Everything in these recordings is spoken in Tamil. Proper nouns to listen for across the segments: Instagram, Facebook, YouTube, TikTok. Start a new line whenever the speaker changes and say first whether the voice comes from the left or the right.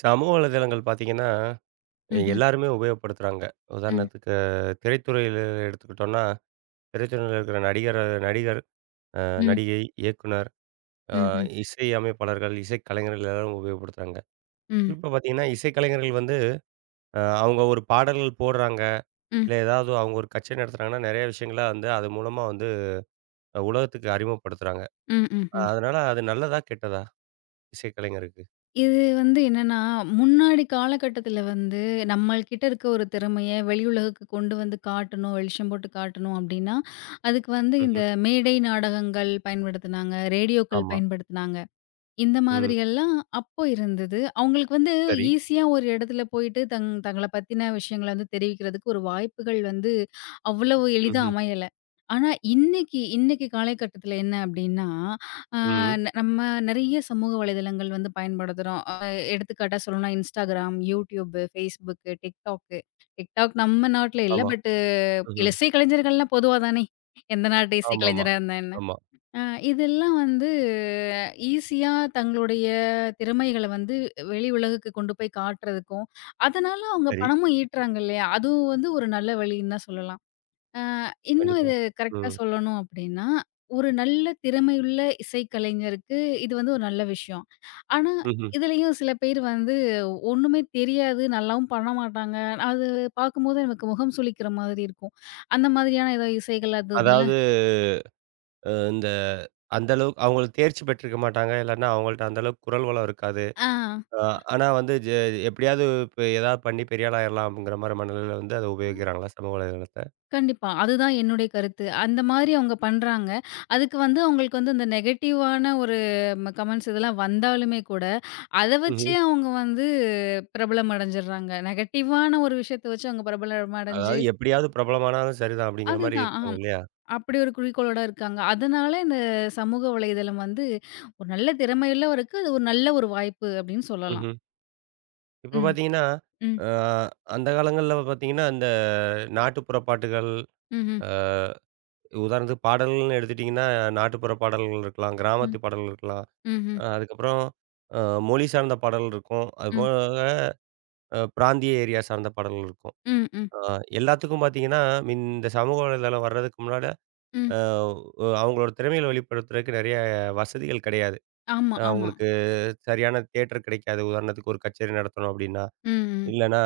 right: சமூக வலைதளங்கள் பார்த்தீங்கன்னா,
left: ம்ஹ்ம்.
right: எல்லாருமே உபயோகப்படுத்துறாங்க.
left: ம்.
right: உதாரணத்துக்கு திரைத்துறையில எடுத்துக்கிட்டோம்னா, திரைத்துறையில இருக்கிற நடிகர் நடிகர், அ
left: ம்.
right: நடிகை, இயக்குனர், அ
left: ம்ஹ்ம்.
right: இசை அமைப்பாளர்கள், இசைக்கலைஞர்கள் எல்லாரும் உபயோகப்படுத்துறாங்க.
left: ம்.
right: குறிப்பா பார்த்தீங்கன்னா, இசைக்கலைஞர்கள் வந்து அவங்க ஒரு பாடல்கள் போடுறாங்க,
left: ம்.
right: இல்ல ஏதாவது அவங்க ஒரு கச்சேரி நடத்துறாங்கன்னா, நெறைய விஷயங்கள வந்து அது மூலமா வந்து உலகத்துக்கு அறிமுகப்படுத்துறாங்க.
left: ம். ம்ஹ்ம்.
right: அதனால அது நல்லதா? கெட்டதா? இசைக்கலைஞருக்கு?
left: இது வந்து என்னன்னா, முன்னாடி காலகட்டத்தில வந்து நம்மள்கிட்ட இருக்க ஒரு திறமைய வெளியுலகுக்கு கொண்டு வந்து காட்டணும், வெளிச்சம் போட்டு காட்டணும் அப்டின்னா, அதுக்கு வந்து இந்த
right: ம்ஹ்ம்.
left: மேடை நாடகங்கள் பயன்படுத்துனாங்க, ரேடியோக்கள்
right: ஆமா.
left: பயன்படுத்துனாங்க. இந்த
right: ம்.
left: மாதிரி எல்லாம் அப்போ இருந்தது. அவங்களுக்கு வந்து
right: சரி.
left: ஈஸியா ஒரு இடத்துல போயிட்டு தங்கள பத்தின விஷயங்கள வந்து தெரிவிக்கிறதுக்கு ஒரு வாய்ப்புகள் வந்து அவ்வளவு எளிதா
right: ம்ஹ்ம்.
left: அமையல. ஆனா இன்னைக்கு இன்னைக்கு காலகட்டத்தில என்ன அப்டின்னா, அ
right: ம்.
left: ந நம்ம நெறைய சமூக வலைதளங்கள் வந்து பயன்படுத்துறோம். எடுத்துக்காட்டா சொல்லணும்னா Instagram, YouTube, Facebook, TikTok. TikTok நம்ம நாட்ல இல்ல.
right: ஆமா. ம்ஹ்ம்.
left: இசை கலைஞர்கள்லாம் பொதுவா தானே. எந்த நாட்டு இசை
right: ஆமாமா.
left: கலைஞரா இருந்தா என்ன?
right: ஆமா.
left: அ இதெல்லாம் வந்து ஈஸியா தங்களுடைய திறமைகள வந்து வெளி உலகுக்கு கொண்டு போய் காட்டுறதுக்கும், அதனால அவங்க
right: சரி.
left: பணமும் ஈட்டுறாங்க இல்லையா? அதுவும் வந்து ஒரு நல்ல வழின்னு தான் சொல்லலாம். அ இன்னும்
right: கண்டிப்பா.
left: இது கரெக்ட்டா
right: ம்.
left: சொல்லணும் அப்டின்னா, ஒரு நல்ல திறமையுள்ள இசைக்கலைஞருக்கு இது வந்து ஒரு நல்ல விஷயம். ஆனா,
right: ம்ஹ்ம்.
left: இதுலயும் சில பேர் வந்து ஒண்ணுமே தெரியாது, நல்லாவும் பண்ண மாட்டாங்க. அது பார்க்கும்போது நமக்கு முகம் சுளிக்கிற மாதிரி இருக்கும். அந்த மாதிரியான ஏதோ இசைகள் அது இதுல
right: அதாவது இந்த அந்த அளவுக்கு அவங்களுக்கு தேர்ச்சி பெற்றிருக்க மாட்டாங்க. இல்லன்னா அவங்கள்ட்ட அந்த அளவுக்கு குரல் வளம் இருக்காது.
left: ஆ.
right: அ ஆனா வந்து எப்படியாவது இப்ப ஏதாவது பண்ணி பெரிய ஆள் ஆயிரலாம்ங்கிற மாரி மனநிலையில வந்து அத உபயோகிக்கிறாங்களா சமூக வலைதளத்த?
left: கண்டிப்பா. அதுதான் என்னுடைய கருத்து. அந்த மாரி அவங்க பண்றாங்க. அதுக்கு வந்து அவங்களுக்கு வந்து இந்த நெகட்டிவான ஒரு கமெண்ட்ஸ் இதெல்லாம் வந்தாலுமே கூட, அத
right: ம்ஹ்ம்.
left: வச்சே அவங்க வந்து பிரபலம் அடைஞ்சிடுறாங்க. நெகட்டிவான ஒரு விஷயத்த வச்சு அவங்க பிரபலம்
right: அதாவது
left: அடைஞ்சு
right: எப்படியாவது பிரபலமானாலும் சரிதான் அப்படிங்கிற மாரி
left: அதுதான். ஆமா.
right: இருக்காங்க இல்லையா?
left: அப்படி ஒரு குறிக்கோளோட இருக்காங்க. அதனால இந்த சமூக வலைதளம் வந்து ஒரு நல்ல திறமையுள்ளவருக்கு அது ஒரு நல்ல ஒரு வாய்ப்பு அப்படின்னு சொல்லலாம்.
right: ம்ஹ்ம். இப்ப
left: ம்,
right: பார்த்தீங்கன்னா,
left: ம்,
right: அ அந்த காலங்கள்ல பார்த்தீங்கன்னா, இந்த நாட்டுப்புற பாட்டுகள்,
left: ம்ஹ்ம்,
right: அ உதாரணத்துக்கு பாடல்கள்னு எடுத்துட்டீங்கன்னா, நாட்டுப்புற பாடல்கள் இருக்கலாம்,
left: ம்,
right: கிராமத்து பாடல்கள் இருக்கலாம்.
left: ம்ஹ்ம்,
right: அதுக்கப்புறம் அ மொழி சார்ந்த பாடல் இருக்கும்.
left: ம்,
right: அதுபோக பிராந்திய ஏரியா சார்ந்த பாடல் இருக்கும்.
left: ம், ம், ம்.
right: அ எல்லாத்துக்கும் பார்த்தீங்கன்னா, இந்த சமூக வலைதளம் வர்றதுக்கு முன்னால
left: ம்
right: அ அவங்களோட திறமைகள வெளிப்படுத்துறதுக்கு நெறைய வசதிகள் கிடையாது.
left: ஆமா, ஆமா.
right: அவங்களுக்கு சரியான தியேட்டர் கிடைக்காது. உதாரணத்துக்கு ஒரு கச்சேரி நடத்தணும் அப்படின்னா,
left: ம், ம்.
right: இல்லன்னா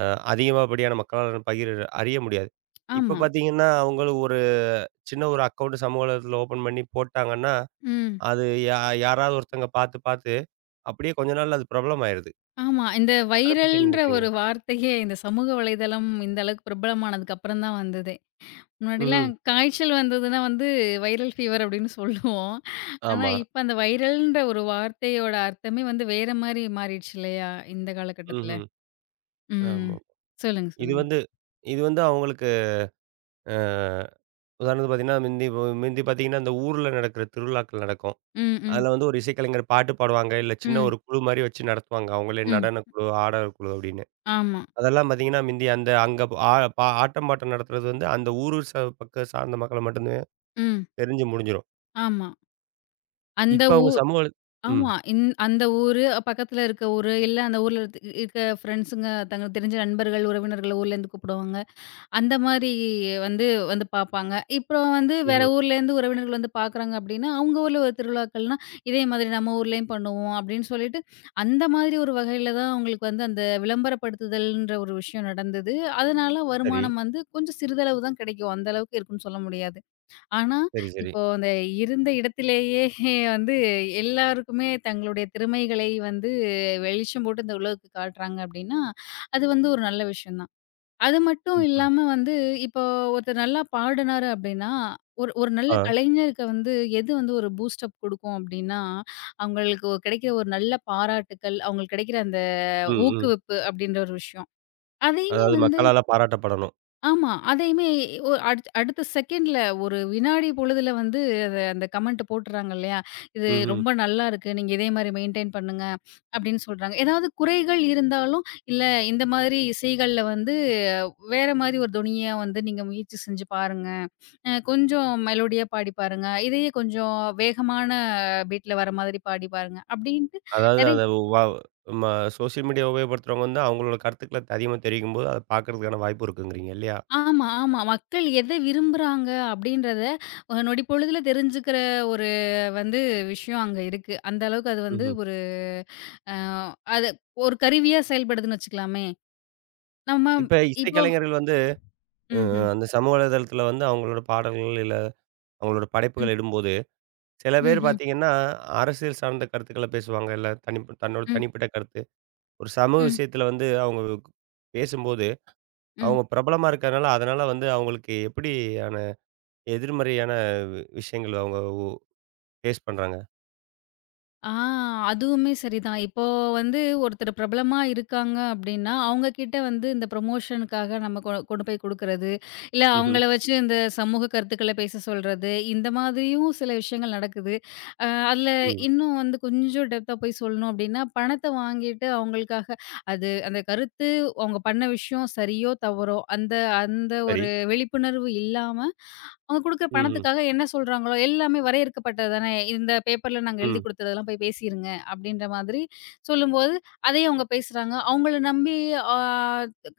right: அ அதிகமாபடியான மக்களால் பகிர அறிய முடியாது. இப்ப
left: ஆமா.
right: பார்த்தீங்கன்னா, அவங்களும் ஒரு சின்ன ஒரு அக்கவுண்ட் சமூக வலைதளத்தில ஓப்பன் பண்ணி போட்டாங்கன்னா,
left: ம்.
right: அது யாராவது ஒருத்தங்க பார்த்து பார்த்து அப்படியே கொஞ்ச நாள்ல அது பிரபலம் ஆயிருது.
left: ஆமா. இந்த
right: அத பத்தி என்ன
left: வைரல்ன்ற
right: நினைக்கிறீங்க?
left: ஒரு வார்த்தையே இந்த சமூக வலைதளம் இந்த அளவுக்கு பிரபலமானதுக்கு அப்புறம் தான் வந்ததே. முன்னாடிலாம்
right: ம்ஹ்ம்.
left: காய்ச்சல் வந்ததுன்னா வந்து வைரல் ஃபீவர் அப்படின்னு சொல்லுவோம். ஆனா
right: ஆமா.
left: இப்ப அந்த வைரல்ன்ற ஒரு வார்த்தையோட அர்த்தமே வந்து வேற மாரி மாறிடுச்சு இல்லையா? இந்த காலகட்டத்துல.
right: ம்ஹ்ம்.
left: ம்.
right: ஆமா.
left: சொல்லுங்க,
right: இது
left: சொல்லுங்க.
right: வந்து இது வந்து அவங்களுக்கு அ உதாரணத்துக்கு பார்த்தீங்கன்னா, முந்தி முந்தி பார்த்தீங்கன்னா, இந்த ஊர்ல நடக்கிற திருவிழாக்கள் நடக்கும்.
left: ம், ம்,
right: அதுல வந்து ஒரு இசைக்கலைஞர் பாட்டு பாடுவாங்க. இல்ல சின்ன
left: ம்,
right: ஒரு குழு மாரி வச்சு நடத்துவாங்க. அவங்களே
left: ம்.
right: நடனக்குழு, ஆடல் குழு அப்படின்னு.
left: ஆமா.
right: அதெல்லாம் பார்த்தீங்கன்னா, முந்தி அந்த அங்க ஆ பா ஆட்டம் பாட்டம் நடத்துறது வந்து அந்த ஊரு ச பக்கம் சார்ந்த மக்கள மட்டுமே
left: ம்.
right: தெரிஞ்சு முடிஞ்சிரும்.
left: ஆமா. அந்த
right: இப்ப
left: ஊ
right: அவங்க சமூக ம்.
left: ஆமா. அந்த ஊரு, அ, பக்கத்துல இருக்க ஊரு, இல்ல அந்த ஊர்ல இருக்க ஃப்ரெண்ட்ஸுங்க தங்களுக்கு தெரிஞ்ச நண்பர்கள், உறவினர்கள் ஊர்லேருந்து கூப்பிடுவாங்க. அந்த மாரி வந்து வந்து பார்ப்பாங்க. இப்பறம் வந்து வேற
right: ம்ஹ்ம்.
left: ஊர்லேருந்து உறவினர்கள் வந்து பார்க்குறாங்க அப்டின்னா, அவங்க ஊர்ல ஒரு திருவிழாக்கள்னா, இதே மாதிரி நம்ம ஊர்லயும் பண்ணுவோம் அப்டின்னு சொல்லிட்டு, அந்த மாதிரி ஒரு வகையில தான் அவங்களுக்கு வந்து அந்த விளம்பரப்படுத்துதல்ன்ற ஒரு விஷயம் நடந்தது. அதனால
right: சரி.
left: வருமானம் வந்து கொஞ்சம் சிறிதளவு தான் கிடைக்கும். அந்த அளவுக்கு இருக்குன்னு சொல்ல முடியாது. ஆனா,
right: சரி, சரி.
left: இப்போ அந்த இருந்த இடத்திலேயே வந்து எல்லாருக்குமே தங்களுடைய திறமைகளை வந்து வெளிச்சம் போட்டு இந்த உலகுக்கு காட்டுறாங்க அப்டின்னா, அது வந்து ஒரு நல்ல விஷயம் தான். அது மட்டும்
right: ம்ஹ்ம்.
left: இல்லாம வந்து, இப்போ ஒருத்தர் நல்லா பாடுனாரு அப்படின்னா, ஒரு ஒரு நல்ல
right: ஆ.
left: கலைஞருக்கு வந்து எது வந்து ஒரு பூஸ்ட் அப் குடுக்கும் அப்படின்னா, அவங்களுக்கு ஒரு கிடைக்கிற ஒரு நல்ல பாராட்டுக்கள், அவங்களுக்கு கிடைக்கிற அந்த
right: ம், ம்.
left: ஊக்குவிப்பு அப்படின்ற ஒரு விஷயம். அதையுமே
right: அதாவது
left: வந்து
right: மக்களால பாராட்டப்படணும்.
left: ஆமா. அதையுமே ஒ அடுத் அடுத்த செகண்ட்ல ஒரு வினாடி பொழுதுல வந்து அத அந்த கமெண்ட் போட்டுறாங்க இல்லையா? "இது
right: ம்ஹ்ம்.
left: ரொம்ப நல்லா இருக்கு. நீங்க இதே மாரி மெயின்டெயின் பண்ணுங்க" அப்படின்னு சொல்றாங்க. ஏதாவது குறைகள் இருந்தாலும், "இல்ல இந்த மாதிரி இசைகள்ல வந்து வேற மாரி ஒரு தொனிய வந்து நீங்க முயற்சி செஞ்சு பாருங்க. கொஞ்சம் மெலோடியா பாடி பாருங்க. இதையே கொஞ்சம் வேகமான பீட்ல வர மாதிரி பாடி பாருங்க. அப்டின்ட்டு
right: அதாவது
left: நெறை
right: அத வ ம சோசியல் மீடியா உபயோகப்படுத்துறவங்க வந்து அவங்களோட கருத்துக்கள அதிகமா தெரிவிக்கும்போது, அத பார்க்கறதுக்கான வாய்ப்பு இருக்குங்கிறீங்க இல்லையா?
left: ஆமா, ஆமா. மக்கள் எத விரும்புறாங்க அப்டின்றத ஒரு நொடி பொழுதுல தெரிஞ்சுக்கிற ஒரு வந்து விஷயம் அங்க இருக்கு. அந்த அளவுக்கு அது வந்து
right: ம்ஹ்ம்.
left: ஒரு அ அது ஒரு கருவியா செயல்படுதுன்னு வச்சுக்கலாமே. நம்ம
right: இப்ப
left: இப்போ
right: இசைக்கலைஞர்கள் வந்து அ
left: ம்ஹ்ம்.
right: அந்த சமூக வலைதளத்தில வந்து அவங்களோட பாடல்கள், இல்ல அவங்களோட
left: ம்.
right: படைப்புகள் இடும்போது, சில பேர்
left: ம்ஹ்ம்.
right: பார்த்தீங்கன்னா, அரசியல் சார்ந்த கருத்துக்கள பேசுவாங்க. இல்ல தன்னோட
left: ம்.
right: தனிப்பட்ட கருத்து. ஒரு சமூக
left: ம். ம். ம்.
right: விஷயத்தில வந்து அவங்க பேசும்போது,
left: ம்
right: அவங்க பிரபலமா இருக்கிறனால, அதனால வந்து அவங்களுக்கு எப்படியான எதிர்மறையான விஷயங்கள் அவங்க ஒ ஃபேஸ் பண்றாங்க?
left: ஆ அதுவுமே சரிதான். இப்போ வந்து ஒருத்தர் பிரபலமா இருக்காங்க அப்டின்னா, அவங்க கிட்ட வந்து இந்த ப்ரமோஷனுக்காக நம்ம கொண்டு போய் குடுக்குறது, இல்ல
right: ம்ஹ்ம்.
left: அவங்கள வச்சு இந்த சமூக கருத்துக்கள பேச சொல்றது, இந்த மாதிரியும் சில விஷயங்கள் நடக்குது. அ அதுல
right: ம்.
left: இன்னும் வந்து கொஞ்சம் டெப்த்தா போய் சொல்லணும் அப்டின்னா, பணத்த வாங்கிட்டு அவங்களுக்காக அது அந்த கருத்து அவங்க பண்ண விஷயம் சரியோ, தவறோ அந்த அந்த
right: சரி.
left: ஒரு விழிப்புணர்வு இல்லாம அவங்க குடுக்குற
right: ம், ம்,
left: பணத்துக்காக என்ன சொல்றாங்களோ, எல்லாமே வரையறுக்கப்பட்டது தானே. இந்த பேப்பர்ல நாங்க எழுதி
right: ம்.
left: குடுத்ததெல்லாம் போய் பேசிருங்க அப்படின்ற மாதிரி சொல்லும்போது, அதையும் அவங்க பேசுறாங்க. அவங்கள நம்பி ஆ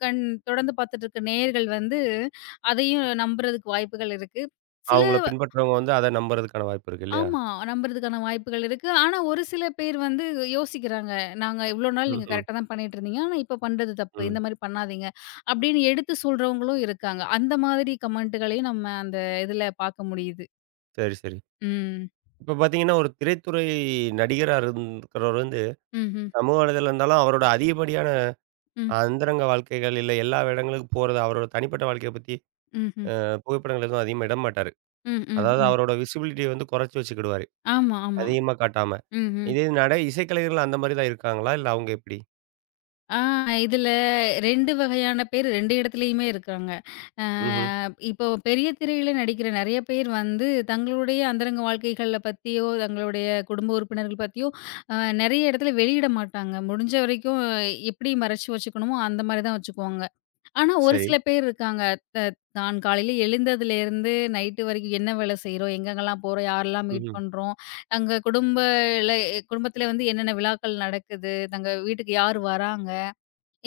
left: கண் தொடர்ந்து பார்த்துட்டு இருக்க நேயர்கள் வந்து, அதையும் நம்புறதுக்கு வாய்ப்புகள் இருக்கு. சில
right: அவங்கள பின்பற்றவங்க வந்து அத நம்புறதுக்கான வாய்ப்பு இருக்கு இல்லையா?
left: ஆமா நம்புறதுக்கான வாய்ப்புகள் இருக்கு. ஆனா ஒரு சில பேர் வந்து யோசிக்கிறாங்க. நாங்க இவ்ளோ நாள்
right: ம்,
left: நீங்க
right: ம்,
left: கரெக்ட்டா தான் பண்ணிட்டுருந்தீங்க. ஆனா இப்ப பண்றது தப்பு.
right: ம்.
left: இந்த மாரி பண்ணாதீங்க. அப்படின்னு எடுத்து சொல்றவங்களும் இருக்காங்க. அந்த மாதிரி கமெண்ட்டுகளையும் நம்ம அந்த இதுல பார்க்க முடியுது.
right: சரி, சரி.
left: ம்.
right: இப்ப பார்த்தீங்கன்னா, ஒரு திரைத்துறை நடிகரா இருக்கிறவர் வந்து
left: ம்ஹ்ம்.
right: சமூக வலைதளம் இருந்தாலும், அவரோட அதிகப்படியான
left: ம்.
right: அந்தரங்க வாழ்க்கைகள், இல்ல எல்லா இடங்களுக்கும் போறது, அவரோட தனிப்பட்ட வாழ்க்கைய பத்தி
left: ம்ஹ்ம்.
right: புகைப்படங்கள் எதுவும் அதிகமா இட மாட்டாரு.
left: ம், ம்,
right: அதாவது
left: ம்.
right: அவரோட விசிபிலிட்டிய வந்து குறைச்சு வச்சுக்கிடுவாரு.
left: ஆமா, ஆமா.
right: அதிகமா காட்டாம.
left: ம்ஹ்ம்.
right: இதே நடை இசைக்கலைஞர்கள் அந்த மாரி தான் இருக்காங்களா? இல்ல அவங்க எப்படி?
left: ஆ இதுல 2 வகையான பேர் 2 இடத்துலயுமே இருக்காங்க. அ
right: ம்ஹ்ம்.
left: இப்போ பெரிய திரையில நடிக்கிற நெறைய பேர் வந்து தங்களுடைய அந்தரங்க வாழ்க்கைகள்ல பத்தியோ, தங்களுடைய குடும்ப உறுப்பினர்கள் பத்தியோ அ நெறைய இடத்துல வெளியிட மாட்டாங்க. முடிஞ்ச வரைக்கும் எப்படி மறைச்சு வச்சுக்கணுமோ அந்த மாரி தான் வச்சுக்குவாங்க. ஆனா, ஒரு
right: சரி.
left: சில பேர் இருக்காங்க. த தான் காலையில எழுந்ததுலேருந்து நைட்டு வரைக்கும் என்ன வேலை செய்றோம்? எங்கெங்கலாம் போறோம்? யாரெல்லாம் மீட்
right: ம்ஹ்ம்.
left: பண்றோம்? அங்க குடும்பல குடும்பத்தில வந்து என்னென்ன விழாக்கள் நடக்குது? தங்க வீட்டுக்கு யார் வராங்க?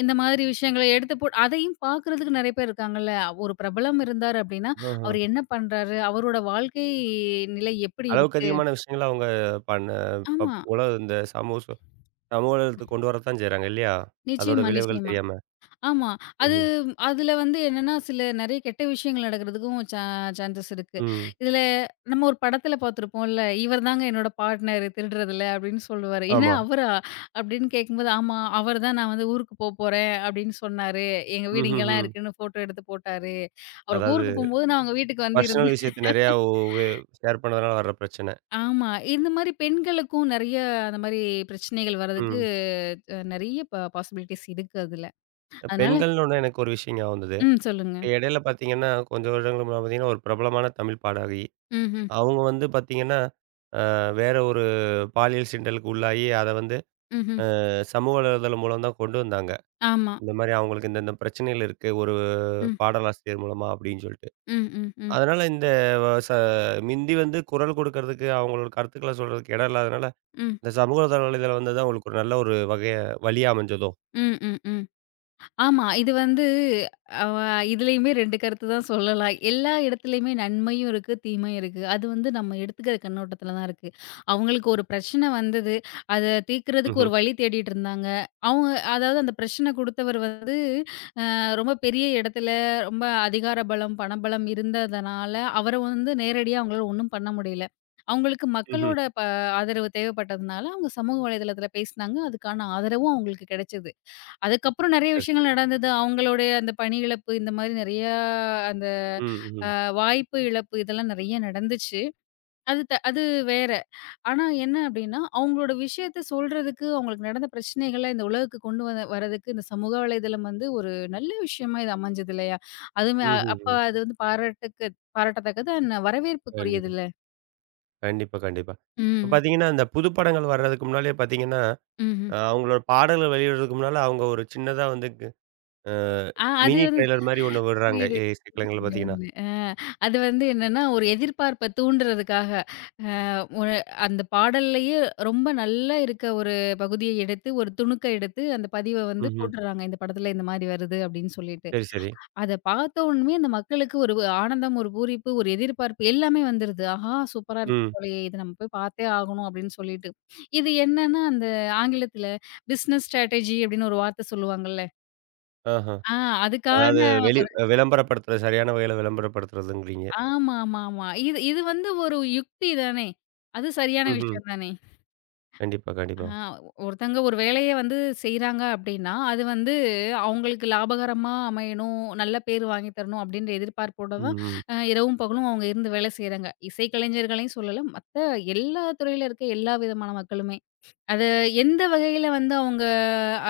left: இந்த மாதிரி விஷயங்கள எடுத்து போட் அதையும் பார்க்குறதுக்கு நெறைய பேர் இருக்காங்கல்ல. ஒரு பிரபலம் இருந்தார் அப்டின்னா,
right: ஆஹ.
left: அவர் என்ன பண்றாரு? அவரோட வாழ்க்கை நிலை எப்படி
right: அளவுக்கு
left: இருக்கு?
right: அதிகமான விஷயங்கள அவங்க பண்ண
left: ஆமா.
right: உலக இந்த சமூக சமூக நலத்துக்கு கொண்டு வரத்தான் செய்றாங்க இல்லையா? அதோட
left: நிச்சயமா,
right: விளைவுகள்
left: நிச்சயமா.
right: தெரியாம.
left: ஆமா. அது
right: ம்ஹ்ம்.
left: அதுல வந்து என்னன்னா, சில நெறைய கெட்ட விஷயங்கள் நடக்கிறதுக்கும் சான்சஸ் இருக்கு.
right: ம்.
left: இதுல நம்ம ஒரு படத்துல பார்த்துருப்போம்ல, "இவர் தாங்க என்னோட பார்ட்னர் திருடுறதுல" அப்படின்னு சொல்லுவாரு. "என்ன
right: ஆமா.
left: அவரா?" அப்படின்னு கேட்கும்போது, "ஆமா, அவர் தான் நான் வந்து ஊருக்கு போறேன் அப்படின்னு சொன்னாரு. எங்க வீடு இங்கலாம்
right: ம்ஹ்ஹ்ம்.
left: இருக்குன்னு ஃபோட்டோ எடுத்து போட்டாரு. அவர்
right: அதாவது
left: ஊருக்கு போம்போது நான் அவங்க வீட்டுக்கு வந்து
right: பர்சனல்
left: இருந்தேன்."
right: விஷயத்த நிறையா உ வே ஷேர் பண்ணதுனால வர்ற பிரச்சனை.
left: ஆமா. இந்த மாரி பெண்களுக்கும் நெறைய அந்த மாரி பிரச்சனைகள் வர்றதுக்கு
right: ம்.
left: அ நெறைய பா பாசிபிலிட்டீஸ் இருக்கு அதுல. அதனால
right: பெண்கள்னோனே எனக்கு ஒரு விஷயம் ஞாபகம் வந்தது.
left: ம். சொல்லுங்க.
right: இடையில பார்த்தீங்கன்னா, கொஞ்சம் வருடங்களுக்கு முன்னால பார்த்தீங்கன்னா, ஒரு பிரபலமான தமிழ் பாடகி.
left: ம்ஹ்ம்.
right: அவங்க வந்து பார்த்தீங்கன்னா, அ வேற ஒரு பாலியல் சீண்டலுக்கு உள்ளாகி அத வந்து
left: ம்ஹ்ம்.
right: சமூக வலைதளம் மூலம் தான் கொண்டு வந்தாங்க.
left: ஆமா.
right: இந்த மாரி அவங்களுக்கு இந்த இந்த பிரச்சனைகள் இருக்கு. ஒரு
left: ம். ஆமா
right: பாடலாசிரியர் மூலமா அப்படின்னு சொல்லிட்டு.
left: ம், ம், ம்,
right: அதனால இந்த வ ச மிந்தி வந்து குரல் குடுக்கறதுக்கு, அவங்களோட கருத்துக்கள சொல்றதுக்கு இடம் இல்லாதனால,
left: ம்,
right: இந்த சமூக வலைதளம் வந்தது தான் உங்களுக்கு ஒரு நல்ல ஒரு வகைய வழியா அமைஞ்சதோ?
left: ம், ம், ம், ஆமா. இது வந்து அவ இதுலயுமே 2 கருத்து தான் சொல்லலாம். எல்லா இடத்துலயுமே நன்மையும் இருக்கு, தீமையும் இருக்கு. அது வந்து நம்ம எடுத்துக்கிற கண்ணோட்டத்துல தான் இருக்கு. அவங்களுக்கு ஒரு பிரச்சனை வந்தது. அத தீர்க்கிறதுக்கு
right: ம்ஹ்ம்.
left: ஒரு வழி தேடிட்டு இருந்தாங்க. அவங்க அதாவது அந்த பிரச்சனை குடுத்தவர் வந்து அ ரொம்ப பெரிய இடத்துல ரொம்ப அதிகார பலம், பணபலம் இருந்ததுனால, அவர வந்து நேரடியா அவங்களால ஒண்ணும் பண்ண முடியல. அவங்களுக்கு
right: ம்ஹ்ம்.
left: மக்களோட ஆதரவு தேவைப்பட்டதுனால, அவங்க சமூக வலைதளத்துல பேசினாங்க. அதுக்கான ஆதரவும் அவங்களுக்கு கிடைச்சது. அதுக்கப்புறம் நெறைய
right: சரி, சரி.
left: விஷயங்கள் நடந்தது. அவங்களுடைய அந்த பணி இழப்பு, இந்த மாரி நெறையா அந்த
right: ம், ம்.
left: வாய்ப்பு இழப்பு இதெல்லாம் நெறைய நடந்துச்சு. அது வேற. ஆனா என்ன அப்டின்னா, அவங்களோட விஷயத்த சொல்றதுக்கு, அவங்களுக்கு நடந்த பிரச்சனைகள இந்த உலகுக்கு கொண்டு வரதுக்கு இந்த சமூக வலைதளம் வந்து ஒரு நல்ல விஷயமா இது அமைஞ்சது இல்லையா? அதுவுமே அ
right: ம்ஹ்ம்,
left: அப்ப
right: ம்.
left: அது வந்து பாராட்டுக்கு பாராட்டத்தக்கது அண்ட் வரவேற்புக்குரியது
right: கண்டிப்பா.
left: இல்ல?
right: கண்டிப்பா, கண்டிப்பா. இப்ப
left: ம்.
right: பார்த்தீங்கன்னா, இந்த புது படங்கள் வர்றதுக்கு முன்னாலயே பார்த்தீங்கன்னா,
left: ம்ஹ்ம்.
right: அவங்களோட பாடல்கள் வெளியிடுறதுக்கு முன்னால, அவங்க ஒரு சின்னதா வந்து கு அ
left: ஆ அது
right: மினி
left: வந்து
right: ட்ரெய்லர் மாரி ஒண்ணு விடுறாங்க.
left: புரியுது.
right: இசைக்கலைஞர்கள் பார்த்தீங்கன்னா.
left: புரியுது. அது வந்து என்னன்னா, ஒரு எதிர்பார்ப்ப தூண்டுறதுக்காக, அ ஒரு அந்த பாடல்லயே ரொம்ப நல்லா இருக்க ஒரு பகுதிய எடுத்து, ஒரு துணுக்க எடுத்து, அந்த பதிவ வந்து
right: ம்ஹ்ம்.
left: போட்டுர்றாங்க. இந்த படத்துல இந்த மாரி வருது அப்படின்னு சொல்லிட்டு.
right: சரி, சரி.
left: அத பார்த்த உடனே அந்த மக்களுக்கு ஒரு ஆனந்தம், ஒரு பூரிப்பு, ஒரு எதிர்பார்ப்பு எல்லாமே வந்துருது. ஆஹா! சூப்பரா இருக்கும்
right: ம்.
left: போலயே! இத நம்ம போய் பார்த்தே ஆகணும் அப்படின்னு சொல்லிட்டு. இது என்னன்னா, அந்த ஆங்கிலத்துல பிசினஸ் ஸ்ட்ராட்டஜி அப்படின்னு ஒரு வார்த்த சொல்லுவாங்கல்ல.
right: ஆஹ.
left: ஆ அதுக்கான
right: அதாவது வெளி விளம்பரப்படுத்துறது சரியான வகையில விளம்பரப்படுத்துறதுங்கிறீங்க.
left: ஆமா, ஆமா, ஆமா. இது இது வந்து ஒரு யுக்தி தானே! அது சரியான
right: ம்ஹ்ம்.
left: விஷயம் தானே!
right: கண்டிப்பா,
left: ஆ
right: கண்டிப்பா.
left: ஒருத்தங்க ஒரு வேலைய வந்து செய்றாங்க அப்டின்னா, அது வந்து அவங்களுக்கு லாபகரமா அமையணும், நல்ல பேர் வாங்கி தரணும் அப்டின்ற எதிர்பார்ப்போட
right: ம்,
left: தான்
right: ம்.
left: இரவும் பகலும் அவங்க இருந்து வேலை செய்றாங்க. இசைக்கலைஞர்களையும் சொல்லல, மத்த எல்லா துறையில இருக்க எல்லா விதமான மக்களுமே. அது எந்த வகையில வந்து அவங்க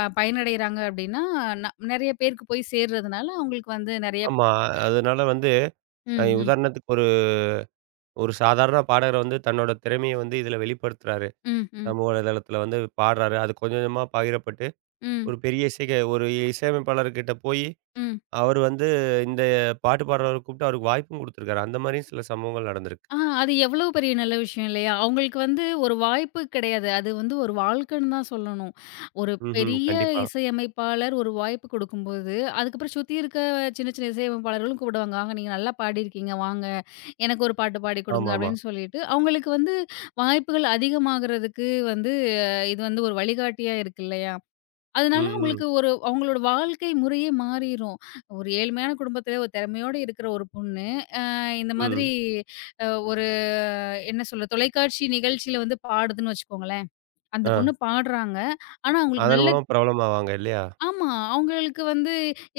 left: பயனடைறாங்க அப்டின்னா, ந நெறைய பேருக்கு போய் சேர்றதுனால அவங்களுக்கு வந்து நெறைய
right: ஆமா. அதனால வந்து
left: ம், ம்,
right: உதாரணத்துக்கு ஒரு ஒரு சாதாரண பாடகர் வந்து தன்னோட திறமைய வந்து இதுல வெளிப்படுத்துறாரு.
left: ம், ம்,
right: சமூக வலைதளத்துல வந்து பாடுறாரு. அது கொஞ்சம் கொஞ்சமா பகிரப்பட்டு,
left: ம்,
right: ஒரு பெரிய ஒரு இசையமைப்பாளர்கிட்ட போயி,
left: ம்.
right: அவரு வந்து இந்த பாட்டு பாடுறவர கூப்பிட்டு அவருக்கு வாய்ப்பும் குடுத்துருக்காரு. அந்த மாரியும் சில சம்பவங்கள் நடந்திருக்கு.
left: அது எவ்வளோ பெரிய நல்ல விஷயம் இல்லையா? அவங்களுக்கு வந்து ஒரு வாய்ப்பு கிடையாது. அது வந்து ஒரு வாழ்க்கைன்னு தான் சொல்லணும். ஒரு
right: ம்ஹ்ம்.
left: பெரிய
right: கண்டிப்பா.
left: இசையமைப்பாளர் ஒரு வாய்ப்பு கொடுக்கும்போது, அதுக்கப்புறம் சுத்தி இருக்க சின்ன, சின்ன இசையமைப்பாளர்களும் கூப்பிடுவாங்க. "ஆங்க நீங்க நல்லா பாடியிருக்கீங்க. வாங்க எனக்கு ஒரு பாட்டு பாடிக் கொடுங்க."
right: ஆமாமா.
left: அப்படின்னு சொல்லிட்டு, அவங்களுக்கு வந்து வாய்ப்புகள் அதிகமாகறதுக்கு வந்து இது வந்து ஒரு வழிகாட்டியா இருக்கு இல்லையா? அதனால
right: ம், ம்,
left: அவங்களுக்கு ஒரு அவங்களோட வாழ்க்கை முறையே மாறிரும். ஒரு ஏழ்மையான குடும்பத்தில ஒரு திறமையோட இருக்கிற ஒரு பொண்ணு, அ இந்த மாதிரி
right: ம்.
left: அ ஒரு என்ன சொல்ல? தொலைக்காட்சி நிகழ்ச்சியில வந்து பாடுதுன்னு வச்சுக்கோங்களேன். அந்த
right: ஆ.
left: பொண்ணு பாடுறாங்க. ஆனா அவங்களுக்கு
right: அதன்
left: நல்ல
right: மூலமா பிரபலமாவாங்க இல்லையா?
left: ஆமா. அவங்களுக்கு வந்து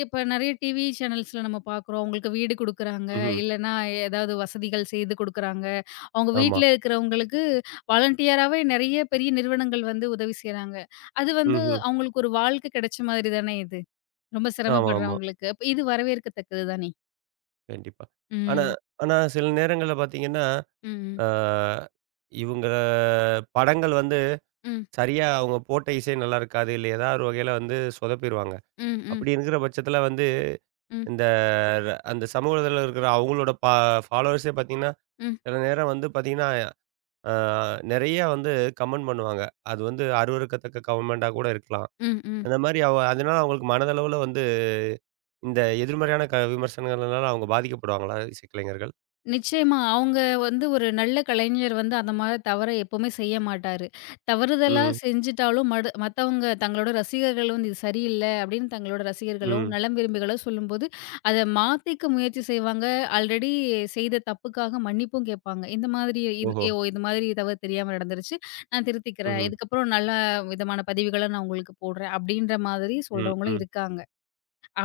left: இப்ப நெறைய டிவி சேனல்ஸ்ல நம்ம பார்க்குறோம். அவங்களுக்கு வீடு குடுக்குறாங்க.
right: ம்ஹ்ம்.
left: இல்லன்னா ஏதாவது வசதிகள் செய்து குடுக்குறாங்க. அவங்க
right: ஆமா.
left: வீட்ல இருக்கிறவங்களுக்கு வாலண்டியராவே நெறைய பெரிய நிறுவனங்கள் வந்து உதவி செய்றாங்க. அது வந்து
right: ம்ஹ்ம்.
left: அவங்களுக்கு ஒரு வாழ்க்கை கிடைச்ச மாதிரி தானே இது. ரொம்ப
right: ஆமாமா.
left: சிரமப்படுறவங்களுக்கு. அப்ப இது வரவேற்கத்தக்கது தானே!
right: கண்டிப்பா. ஆனா
left: ம்.
right: ஆனா சில நேரங்கள்ல பார்த்தீங்கன்னா
left: ம்.
right: ஆ இவுங்க படங்கள் வந்து
left: ம்.
right: சரியா அவுங்க போட்ட இசை நல்லா இருக்காது. இல்ல ஏதாவது ஒரு வகையில வந்து சொதப்பிருவாங்க.
left: ம். ம். ம்.
right: அப்படி இருக்கிற பட்சத்தில வந்து
left: ம்.
right: இந்த அந்த சமூக வலைதளத்தில இருக்கிற அவுங்களோட ஃபாலோவர்ஸே பார்த்தீங்கன்னா,
left: ம்.
right: சில நேரம் வந்து பார்த்தீங்கன்னா, ஆ நெறைய வந்து கமெண்ட் பண்ணுவாங்க. அது வந்து அருவருக்கத்தக்க கமெண்ட்டா கூட இருக்கலாம்.
left: ம். ம்.
right: அந்த மாரி அதனால அவுங்களுக்கு மனதளவுல வந்து இந்த எதிர்மறையான விமர்சனங்கள்னால அவுங்க பாதிக்கப்படுவாங்களா இசைக்கலைஞர்கள்?
left: நிச்சயமா. அவங்க வந்து ஒரு நல்ல கலைஞர் வந்து அந்த மாரி தவற எப்பவுமே செய்ய மாட்டாரு. தவறுதலா
right: ம்,
left: செஞ்சுட்டாலும் மத்தவங்க தங்களோட ரசிகர்கள் வந்து இது சரியில்ல அப்படின்னு தங்களோட ரசிகர்களோ,
right: ம்.
left: நலம் விரும்பிகளோ சொல்லும்போது, அத மாத்திக்க முயற்சி செய்வாங்க. ஆல்ரெடி செய்த தப்புக்காக மன்னிப்பும் கேட்பாங்க. இந்த மாதிரி இந்
right: ஓஹோ!
left: ஏ, ஓ இந்த மாதிரி தவறு தெரியாம நடந்துருச்சு. நான் திருத்திக்கிறேன்.
right: ம்ஹ்ம்.
left: இதுக்கப்புறம் நல்ல விதமான பதிவுகள நான் உங்களுக்கு போடுறேன். அப்படின்ற மாதிரி
right: ம்,
left: சொல்றவங்களும்
right: ம்.
left: இருக்காங்க.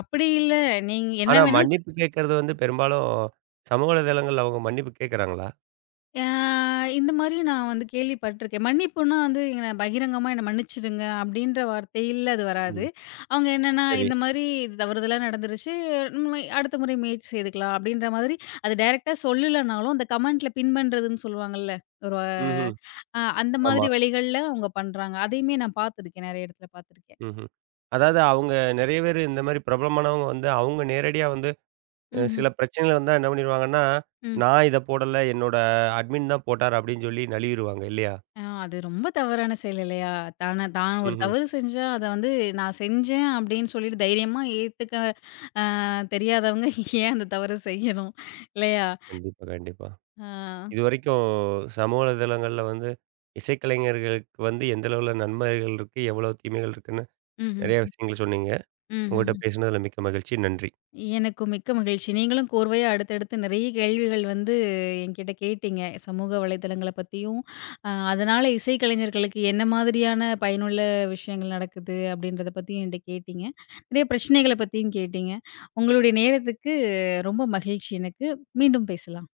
left: அப்படி இல்ல நீங்க என்ன
right: ஆனா
left: வேணாலும்
right: மன்னிப்பு கேட்கறது வந்து பெரும்பாலும் சமூக வலைதளங்கள்ல அவங்க மன்னிப்பு கேட்கறாங்களா?
left: ஆ இந்த மாரி நான் வந்து கேள்விப்பட்டுருக்கேன். மன்னிப்புன்னா வந்து என்ன பகிரங்கமா என்ன மன்னிச்சுடுங்க அப்படின்ற வார்த்தையில அது வராது.
right: ம்.
left: அவங்க என்னன்னா,
right: சரி.
left: இந்த மாரி தவறுதலா நடந்துருச்சு. நம்ம அடுத்த முறை முயற்சி செய்துக்கலாம் அப்படின்ற மாதிரி அது டைரக்ட்டா சொல்லலனாலும், அந்த கமெண்ட்ல பின் பண்றதுன்னு சொல்லுவாங்கல்ல. ஒரு
right: ம்ஹ்ம்.
left: அ அந்த
right: ஆமா.
left: மாதிரி வழிகள்ல அவங்க பண்றாங்க. அதையுமே நான் பார்த்துருக்கேன். நெறைய இடத்துல பார்த்துருக்கேன்.
right: ம்ஹ்ம். அதாவது அவங்க நெறைய பேரு இந்த மாரி பிரபலமானவங்க வந்து அவங்க நேரடியா வந்து
left: ம்ஹ்ம்.
right: சில பிரச்சனைகள் வந்தா என்ன பண்ணிருவாங்கன்னா,
left: ம்.
right: "நான் இத போடல. என்னோட அட்மின் தான் போட்டார்" அப்படின்னு சொல்லி நழுவிருவாங்க இல்லையா?
left: அது ரொம்ப தவறான செயல் இல்லையா? தான் ஒரு
right: ம்ஹ்ம்.
left: தவறு செஞ்சா, அத வந்து நான் செஞ்சேன் அப்படின்னு சொல்லிட்டு தைரியமா ஏத்துக்க தெரியாதவங்க ஏன் அந்த தவற செய்யணும்? இல்லையா?
right: கண்டிப்பா, கண்டிப்பா.
left: ஆ.
right: இதுவரைக்கும் சமூக வலைதளங்கள்ல வந்து இசைக்கலைஞர்களுக்கு வந்து எந்த அளவுல நன்மைகள் இருக்கு? எவ்வளவு தீமைகள் இருக்குன்னு
left: ம்ஹ்ம்.
right: நெறைய விஷயங்கள் சொன்னீங்க.
left: ம்ஹ்ம்.
right: உங்ககிட்ட பேசினதுல மிக்க மகிழ்ச்சி. நன்றி.
left: எனக்கும் மிக்க மகிழ்ச்சி. நீங்களும் கோர்வையா அடுத்தடுத்து நெறைய கேள்விகள் வந்து என்கிட்ட கேட்டீங்க. சமூக வலைதளங்கள பத்தியும், அதனால இசைக்கலைஞர்களுக்கு என்ன மாதிரியான பயனுள்ள விஷயங்கள் நடக்குது அப்படின்றத பத்தியும் என்ட்ட கேட்டீங்க. நெறைய பிரச்சனைகள பத்தியும் கேட்டீங்க. உங்களுடைய நேரத்துக்கு ரொம்ப மகிழ்ச்சி எனக்கு. மீண்டும் பேசலாம்.